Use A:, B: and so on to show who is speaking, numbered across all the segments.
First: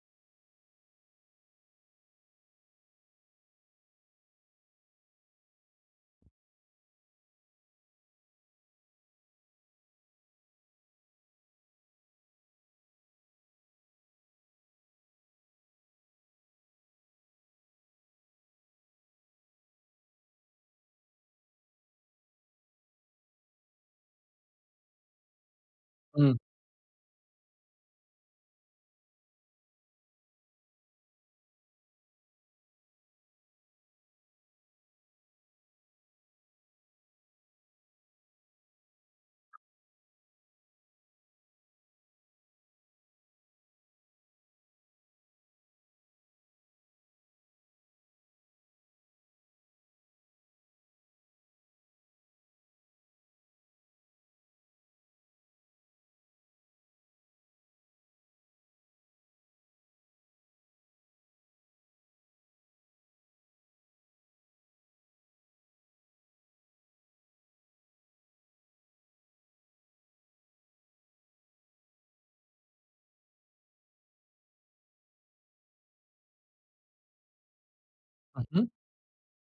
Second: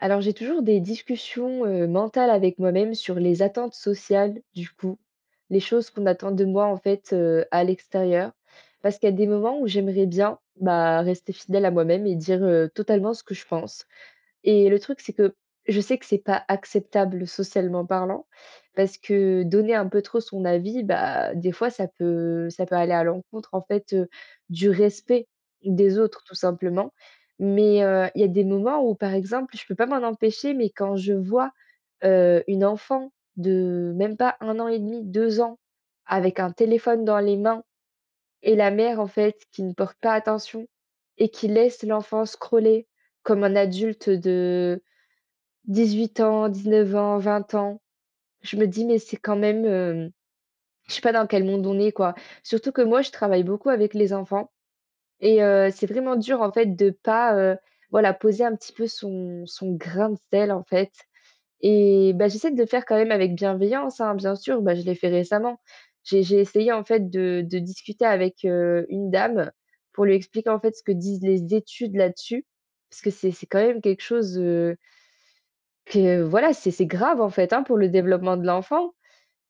A: Alors, j'ai toujours des discussions, mentales avec moi-même sur les attentes sociales, du coup. Les choses qu'on attend de moi, en fait, à l'extérieur. Parce qu'il y a des moments où j'aimerais bien, bah, rester fidèle à moi-même et dire, totalement ce que je pense. Et le truc, c'est que je sais que c'est pas acceptable socialement parlant, parce que donner un peu trop son avis, bah, des fois, ça peut aller à l'encontre, en fait, du respect des autres, tout
B: Mmh.
A: simplement. Mais, il y a des moments où, par exemple, je peux pas m'en empêcher, mais quand je vois, une enfant de même pas un an et demi, 2 ans, avec un téléphone dans les mains et la mère, en fait, qui ne porte pas attention et qui laisse l'enfant scroller comme un adulte de 18 ans, 19 ans, 20 ans. Je me dis: «Mais c'est quand même, hem» je sais pas dans quel monde on est, quoi. Surtout que moi, je travaille beaucoup avec les enfants et c'est vraiment dur, en fait, de pas, voilà, poser un petit peu son grain de sel, en fait et bah, j'essaie de le faire quand même avec bienveillance, hein, bien sûr. Bah, je l'ai fait récemment. J'ai essayé, en fait, de discuter avec, une dame pour lui expliquer, en fait, ce que disent les études là-dessus parce que c'est quand même quelque chose, que voilà, c'est grave en fait, hein, pour le développement de
B: Mmh mh.
A: l'enfant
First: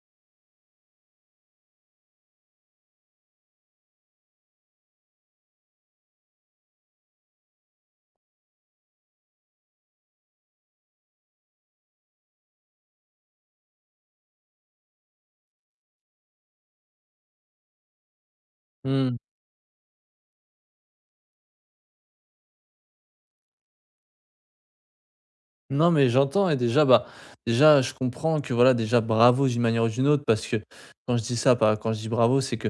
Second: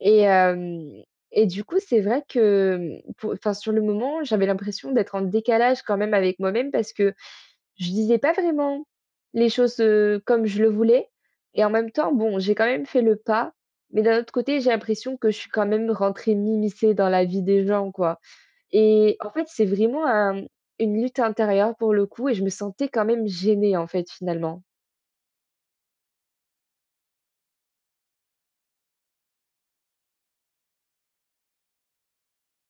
A: et hem et du coup, c'est vrai que, pour enfin, sur le moment, j'avais l'impression d'être en décalage quand même avec moi-même parce que je disais pas vraiment les choses, comme je le voulais et en même temps, bon, j'ai quand même fait le pas, mais d'un autre côté, j'ai l'impression que je suis quand même rentrée m'immiscer dans la vie des gens, quoi et
B: Mmh.
A: en fait, c'est vraiment un une lutte intérieure pour le coup et je me sentais quand même gênée, en fait, finalement.
B: Non, mais j'entends et déjà, bah, déjà, je comprends que voilà, déjà, bravo d'une manière ou d'une autre, parce que quand je dis ça, pas quand je dis bravo, c'est que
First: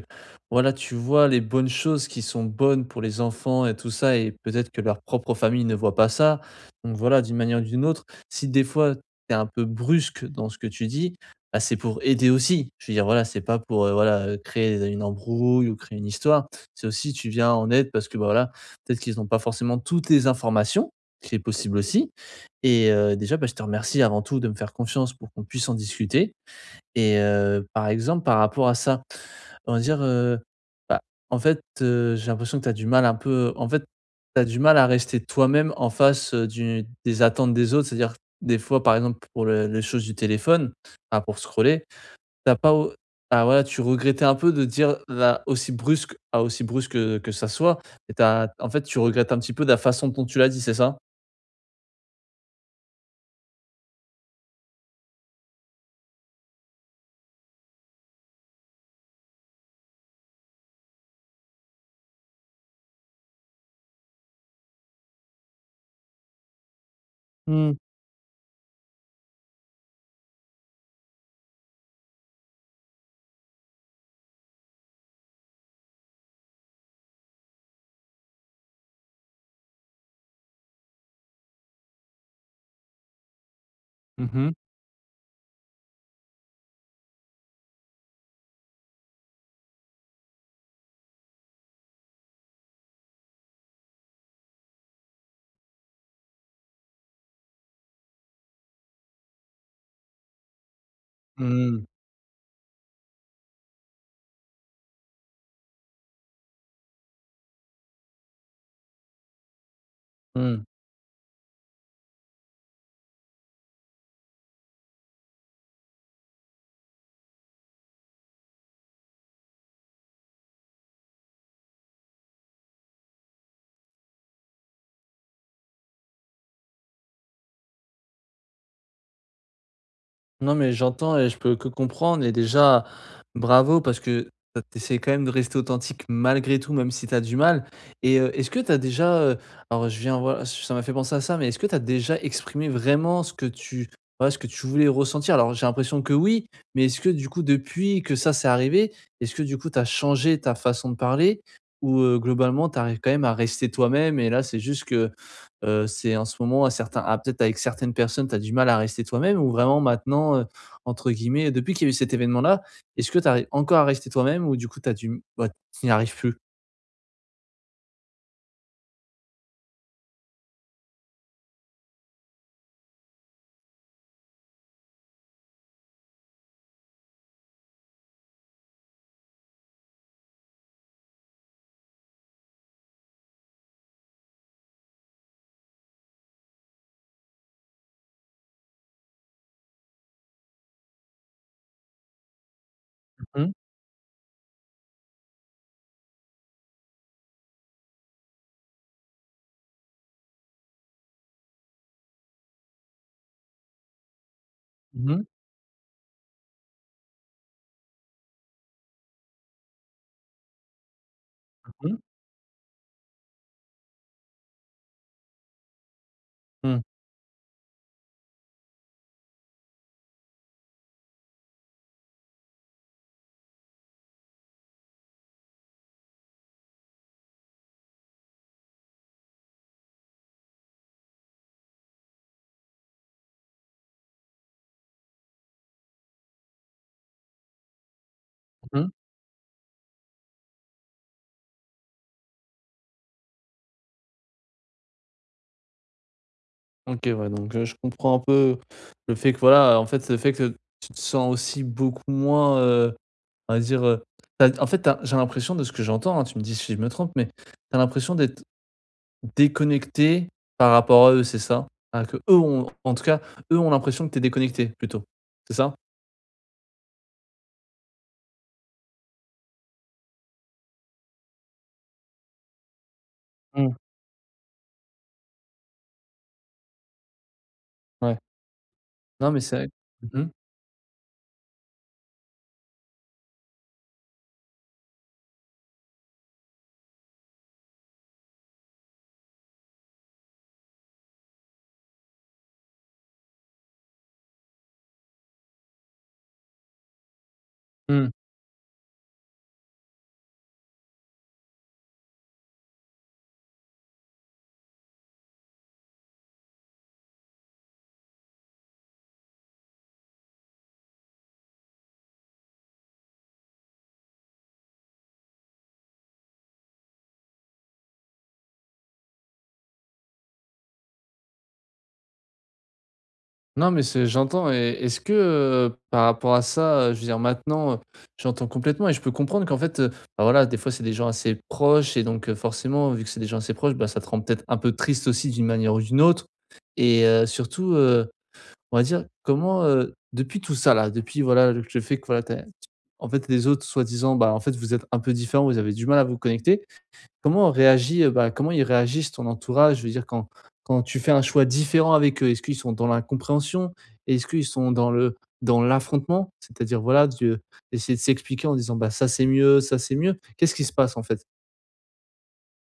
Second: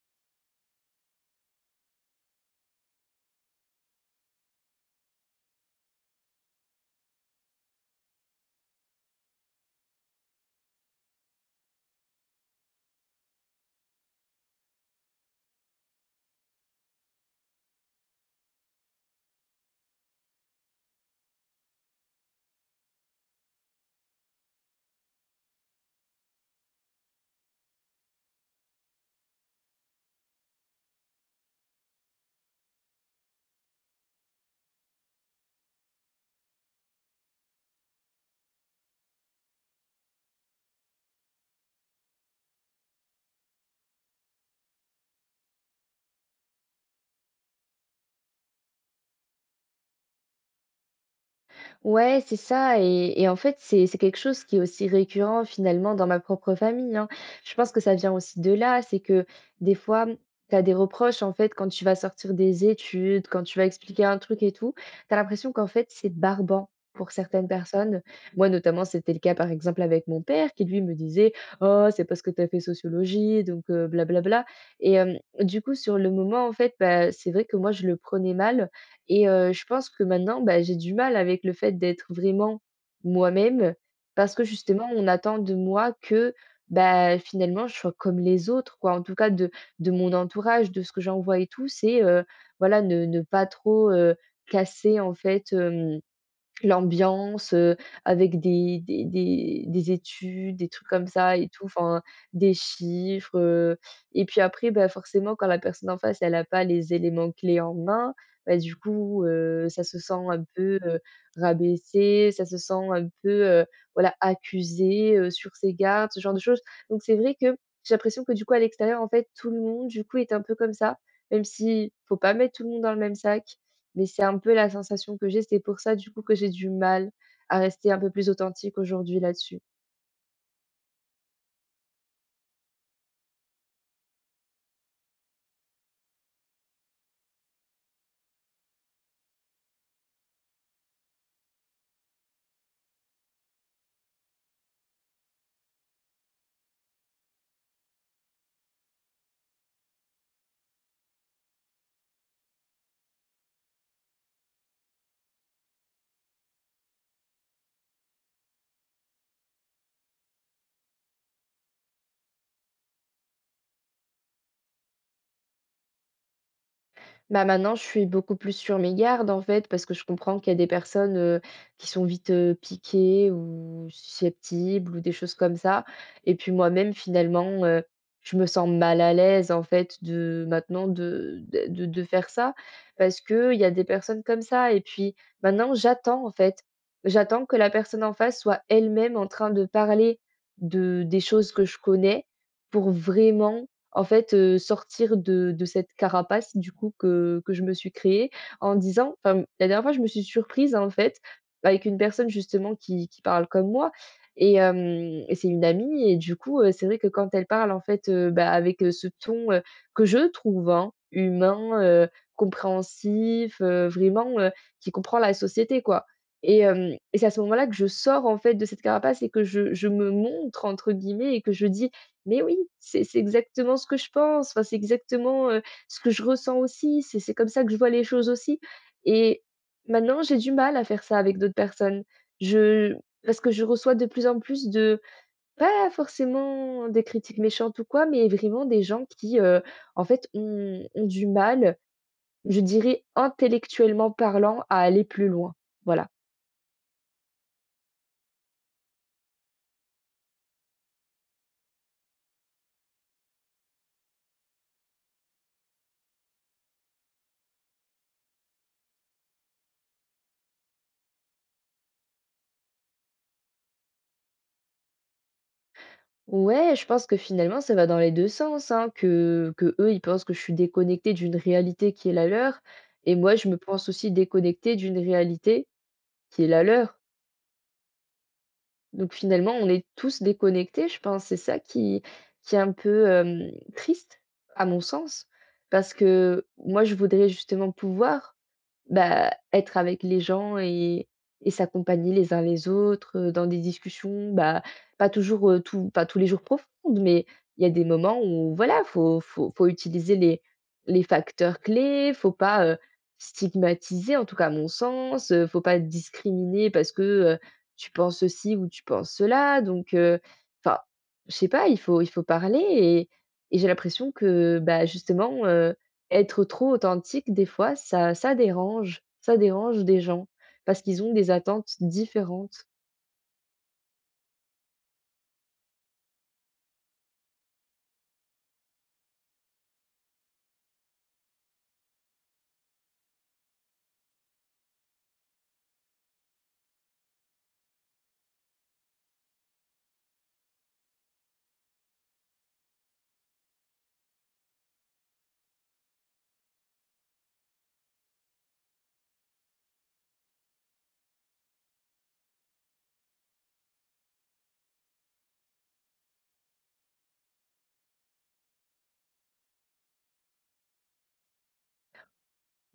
B: voilà, tu vois les bonnes choses qui sont bonnes pour les enfants et tout ça, et peut-être que leur propre famille ne voit pas ça. Donc voilà, d'une manière ou d'une autre, si des fois tu es un peu brusque dans ce que tu dis, bah, c'est pour aider aussi. Je veux dire, voilà, c'est pas pour voilà créer une embrouille ou créer une histoire. C'est aussi tu viens en aide parce que bah, voilà, peut-être qu'ils n'ont pas forcément toutes les informations, ce qui est possible aussi et déjà, bah, je te remercie avant tout de me faire confiance pour qu'on puisse en discuter et par exemple, par rapport à ça, on va dire, bah, en fait, j'ai l'impression que tu as du mal un peu en fait, tu as du mal à rester toi-même en face, du des attentes des autres. C'est-à-dire, des fois, par exemple, pour le les choses du téléphone, ah pour scroller, t'as pas au bah, voilà, tu regrettais un peu de dire là aussi brusque à aussi brusque que ça soit et tu regrettes un petit peu de la façon dont tu l'as dit, c'est ça?
A: Ouais, c'est ça et en fait, c'est quelque chose qui est aussi récurrent finalement dans ma propre famille, hein. Je pense que ça vient aussi de là, c'est que des fois, tu as des reproches en fait quand tu vas sortir des études, quand tu vas expliquer un truc et tout, tu as l'impression qu'en fait, c'est barbant pour certaines
B: Mmh.
A: personnes. Moi notamment, c'était le cas par exemple avec mon père qui lui me disait: «Oh, c'est parce que tu as fait sociologie donc bla du coup sur le moment en fait, bah, c'est vrai que moi je le prenais mal et je pense que maintenant, bah, j'ai du mal avec le fait d'être vraiment moi-même
B: Mmh
A: parce que
B: mh.
A: justement on attend de moi que, bah, finalement je sois comme les autres quoi. En tout cas de mon entourage, de ce que j'en vois et tout, c'est, voilà ne pas trop, casser en fait, hem l'ambiance, avec des études, des trucs comme ça et tout,
B: Mmh.
A: enfin des chiffres, et puis après, bah, forcément quand la personne en face, elle a pas les éléments clés en main, bah, du coup, ça se sent un
B: Mmh.
A: peu, rabaissé, ça se sent un peu, voilà, accusé, sur ses gardes, ce genre de choses. Donc c'est vrai que j'ai l'impression que du coup à l'extérieur, en fait, tout le monde, du coup, est un peu comme ça, même si faut pas mettre tout le monde dans le même sac. Mais c'est un peu la sensation que j'ai, c'est pour ça du coup que j'ai du mal à rester un peu plus authentique aujourd'hui là-dessus.
B: Non, mais j'entends et je peux que comprendre et déjà, bravo parce que tu as essaies quand même de rester authentique malgré tout, même si tu as du mal et est-ce que tu as déjà, alors je viens voilà, ça m'a fait penser à ça, mais est-ce que tu as déjà exprimé vraiment ce que tu voilà, ce que tu voulais ressentir? Alors j'ai l'impression que oui, mais est-ce que du coup depuis que ça c'est arrivé, est-ce que du coup tu as changé ta façon de parler? Ou, globalement tu arrives quand même à rester toi-même et là c'est juste que c'est en ce moment à certains ah peut-être avec certaines personnes, tu as du mal à rester toi-même ou vraiment maintenant, entre guillemets, depuis qu'il y a eu cet événement-là, est-ce que tu arrives encore à rester toi-même ou du coup t'as du bah, tu n'y arrives plus?
A: Bah, maintenant, je suis beaucoup plus sur mes gardes, en fait, parce que je comprends qu'il y a des personnes, qui sont vite, piquées ou susceptibles ou des choses comme ça et puis moi-même, finalement, je me sens mal à l'aise, en fait, de maintenant de faire ça parce que il y a des personnes comme ça et puis maintenant, j'attends, en fait. J'attends que la personne en face soit elle-même en train de parler de des choses que je connais pour
B: Mmh mh.
A: vraiment en fait, sortir de cette carapace du coup que je me suis créée en disant enfin, la dernière fois, je me suis surprise en fait avec une personne justement qui parle comme moi et c'est une amie et du coup, c'est vrai que quand elle parle en fait, bah, avec, ce ton, que je trouve, hein, humain,
B: Mmh mh.
A: compréhensif, vraiment, qui comprend la société quoi
B: Mmh,
A: et c'est à ce moment-là que je sors en fait de cette carapace et que je «me montre» entre guillemets et que je dis: mais oui, c'est exactement ce que je pense, enfin, c'est exactement, ce que je ressens aussi, c'est comme ça que je vois les choses aussi et maintenant j'ai du mal à faire ça avec d'autres personnes. Je Parce que je reçois de plus en plus de pas forcément des critiques méchantes ou quoi, mais vraiment des gens qui, en fait ont du mal je dirais intellectuellement parlant, à aller plus loin. Voilà.
B: OK, ouais, donc je comprends un peu le fait que voilà, en fait, le fait que tu te sens aussi beaucoup moins, on va dire, tu en fait, tu j'ai l'impression de ce que j'entends, hein, tu me dis si je me trompe, mais tu as l'impression d'être déconnecté par rapport à eux, c'est ça? Ah que eux ont en tout cas, eux ont l'impression que tu es déconnecté plutôt, c'est ça?
A: Ouais, je pense que finalement, ça va dans les deux sens, hein, que eux ils pensent que je suis déconnectée d'une réalité qui est la leur et moi, je me
B: Mmh,
A: pense aussi déconnectée d'une réalité qui est la leur.
B: ouais.
A: Donc
B: Non, mais
A: finalement,
B: c'est
A: on
B: vrai.
A: est tous
B: Mmh.
A: déconnectés, je pense. C'est ça qui est un peu, triste à mon sens, parce que moi, je voudrais justement pouvoir bah, être avec les gens et s'accompagner les uns les autres, dans des discussions, bah, pas toujours, tout pas tous les jours profondes, mais il y a des
B: Mmh.
A: moments où voilà, faut utiliser les facteurs clés, faut pas, stigmatiser, en tout cas à mon sens, faut pas discriminer parce que, tu penses ceci ou tu penses cela donc enfin, je sais pas, il faut parler et j'ai l'impression que, bah, justement, être trop authentique, des fois, ça dérange des gens parce qu'ils ont des attentes différentes.
B: Non, mais c'est j'entends et est-ce que, par rapport à ça, je veux dire maintenant, j'entends complètement et je peux comprendre qu'en fait, bah, voilà, des fois, c'est des gens assez proches et donc forcément, vu que c'est des gens assez proches, bah, ça te rend peut-être un peu triste aussi d'une manière ou d'une autre et surtout, on va dire comment, depuis tout ça là, depuis voilà le fait que voilà tu en fait les autres soi-disant, bah, en fait vous êtes un peu différents, vous avez du mal à vous connecter. Comment on réagit, bah, Comment ils réagissent ton entourage? Je veux dire quand tu fais un choix différent avec eux, est-ce qu'ils sont dans l'incompréhension? Est-ce qu'ils sont dans l'affrontement? C'est-à-dire voilà de d'essayer de s'expliquer en disant: «Bah ça c'est mieux, ça c'est mieux». Qu'est-ce qui se passe en fait?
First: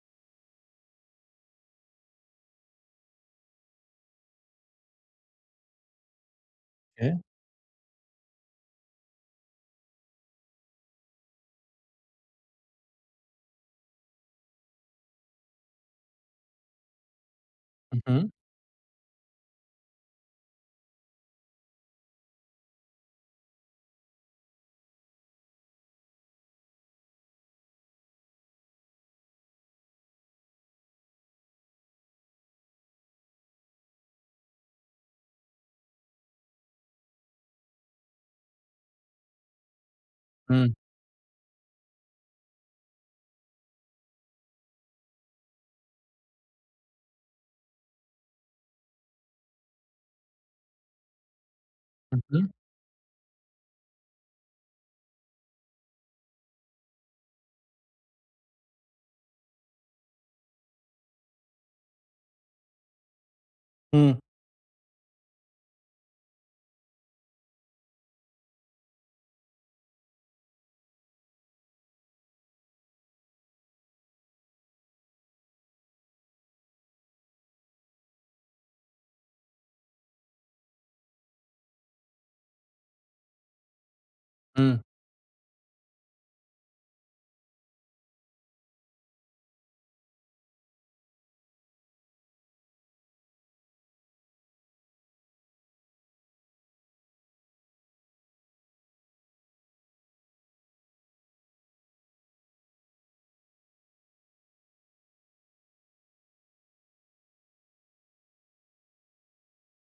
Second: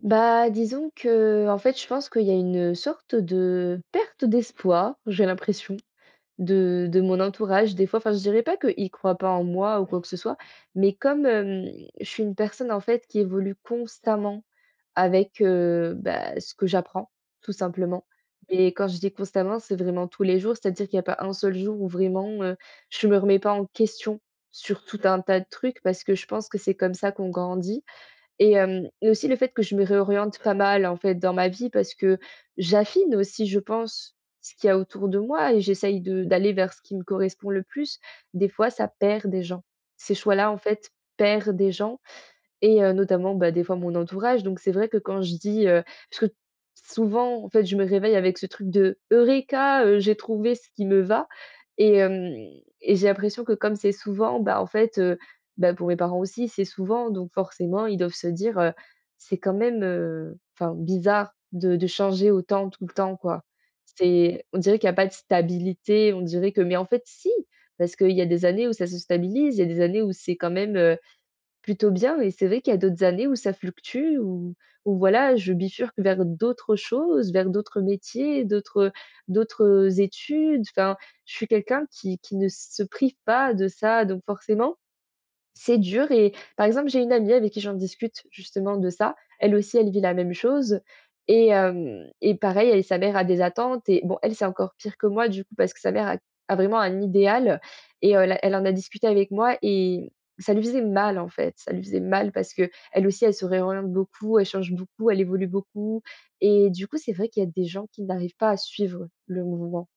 A: Bah, disons que en fait, je pense qu'il y a une sorte de perte d'espoir, j'ai l'impression. De mon
B: OK.
A: entourage, des fois, enfin, je dirais pas qu'ils croient pas en moi ou quoi que ce soit, mais comme, je suis une personne, en fait, qui évolue constamment avec, bah, ce que j'apprends, tout simplement.
B: Mmh mh.
A: Et quand je dis constamment, c'est vraiment tous les jours, c'est-à-dire qu'il y a pas un seul jour où vraiment, je me remets pas en question sur tout un tas de trucs parce que je pense que c'est comme ça qu'on grandit et aussi le fait que je me réoriente pas mal, en fait, dans ma vie parce que j'affine aussi, je pense, ce qu'il y a autour de moi et j'essaye de d'aller vers ce qui me correspond le plus. Des fois, ça perd des gens. Ces choix-là, en
B: Mmh
A: fait, perdent des gens et notamment, bah, des fois mon entourage, donc c'est vrai que quand je dis, parce que souvent, en fait, je me réveille avec ce truc de: «Eureka, j'ai trouvé ce qui me va» et hem
B: mh.
A: et j'ai l'impression que comme c'est souvent, bah, en fait, bah, pour mes parents aussi, c'est souvent, donc forcément, ils doivent se dire, «C'est quand même, enfin bizarre de changer autant tout le temps, quoi».
B: Mmh.
A: C'est on dirait qu'il y a pas de stabilité, on dirait que mais en fait si, parce qu'il y a des années où ça se stabilise, il y a des années où c'est quand même, plutôt bien et c'est vrai qu'il y a d'autres années où ça fluctue, où où voilà, je bifurque vers d'autres choses, vers d'autres métiers, d'autres études. Enfin, je suis quelqu'un qui ne se prive pas de ça, donc forcément,
B: Mmh.
A: c'est dur et par exemple, j'ai une amie avec qui j'en discute justement de ça. Elle aussi, elle vit la même chose et pareil, elle sa mère a des attentes et bon, elle, c'est encore pire que moi du coup parce que sa mère a vraiment un idéal et la elle en a discuté avec moi et ça lui faisait mal, en fait. Ça lui faisait mal parce que elle aussi, elle se réoriente beaucoup, elle change beaucoup, elle évolue beaucoup et du coup, c'est vrai qu'il y a des gens qui n'arrivent pas à suivre le mouvement.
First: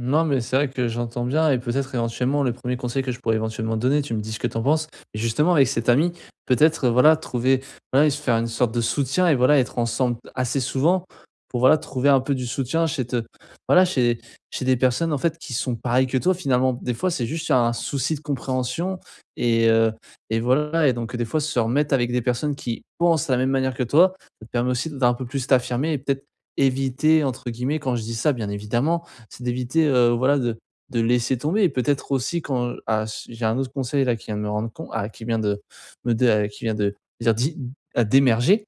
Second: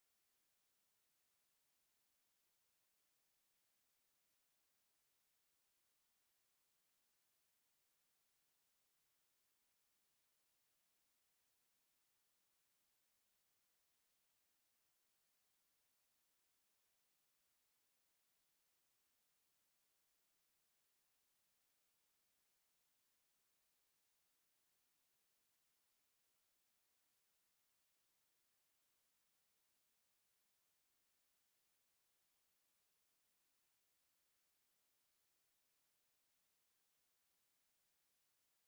B: Non, mais c'est vrai que j'entends bien et peut-être éventuellement le premier conseil que je pourrais éventuellement donner, tu me dis ce que t'en penses, mais justement avec cet ami, peut-être, voilà trouver voilà et se faire une sorte de soutien et voilà être ensemble assez souvent pour voilà trouver un peu du soutien chez te voilà chez chez des personnes en fait qui sont pareilles que toi finalement. Des fois c'est juste un souci de compréhension et heu et voilà et donc des fois se remettre avec des personnes qui pensent de la même manière que toi, ça te permet aussi d'un peu plus t'affirmer et peut-être éviter entre guillemets quand je dis ça bien évidemment, c'est d'éviter, voilà, de laisser tomber et peut-être aussi quand, ah, j'ai un autre conseil là qui vient de dire d'i ah, d'émerger,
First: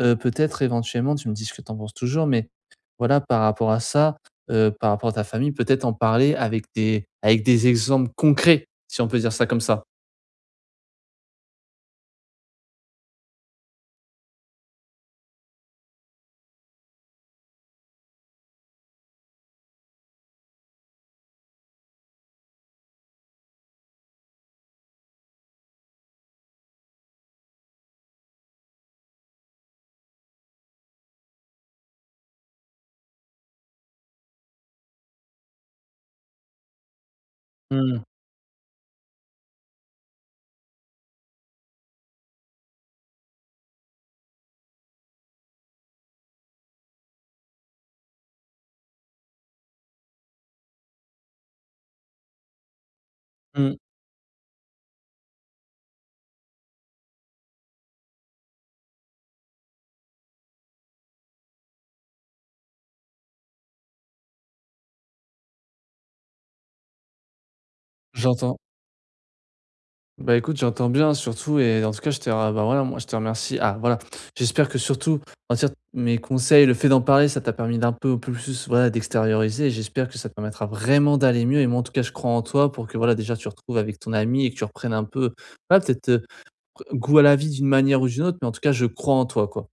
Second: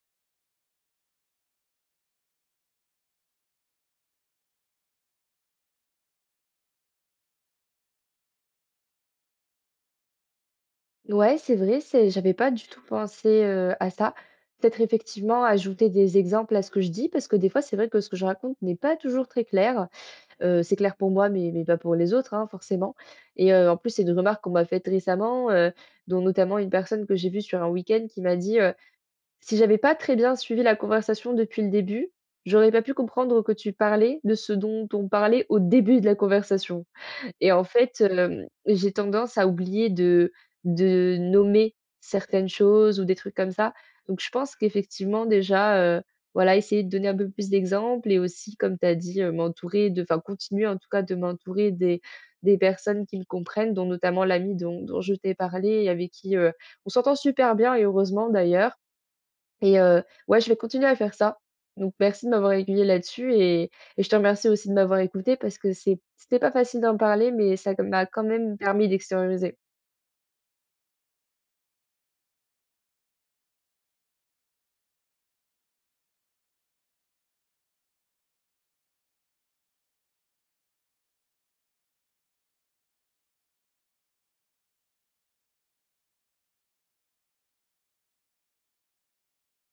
B: peut-être éventuellement, tu me dis ce que tu en penses toujours, mais voilà, par rapport à ça, par rapport à ta famille, peut-être en parler avec des exemples concrets, si on peut dire ça comme ça.
A: Ouais, c'est vrai, c'est j'avais pas du tout pensé, à ça. Peut-être effectivement ajouter des exemples à ce que je dis, parce que des fois, c'est vrai que ce que je raconte n'est pas toujours très clair. C'est clair pour moi, mais pas pour les autres, hein, forcément et en plus, c'est une remarque qu'on m'a faite récemment, dont notamment une personne que j'ai vue sur un week-end qui m'a dit, «Si j'avais pas très bien suivi la conversation depuis le début, j'aurais pas pu comprendre que tu parlais de ce dont on parlait au début de la conversation». Et en fait,
B: Mmh,
A: j'ai tendance à oublier de nommer certaines choses ou des trucs comme ça. Donc je pense qu'effectivement déjà, voilà, essayer de donner un peu plus d'exemples et aussi comme tu as dit, m'entourer de enfin continuer en tout cas de m'entourer des personnes qui me comprennent,
B: mmh,
A: dont notamment l'ami dont je t'ai parlé et avec qui, on s'entend super bien et heureusement d'ailleurs. Et ouais, je vais continuer à faire ça. Donc merci de m'avoir aiguillée là-dessus et je te remercie aussi de m'avoir écoutée parce que c'était pas facile d'en parler, mais ça m'a quand même
B: j'entends.
A: permis d'extérioriser.
B: Bah, écoute, j'entends bien surtout et en tout cas, je te ra bah, voilà, moi, je te remercie. Ah, voilà, j'espère que surtout, en va mes conseils, le fait d'en parler, ça t'a permis d'un peu plus, voilà, d'extérioriser et j'espère que ça te permettra vraiment d'aller mieux et moi, en tout cas, je crois en toi pour que, voilà, déjà, tu retrouves avec ton ami et que tu reprennes un peu, voilà, peut-être, goût à la vie d'une manière ou d'une autre, mais en tout cas, je crois en toi, quoi.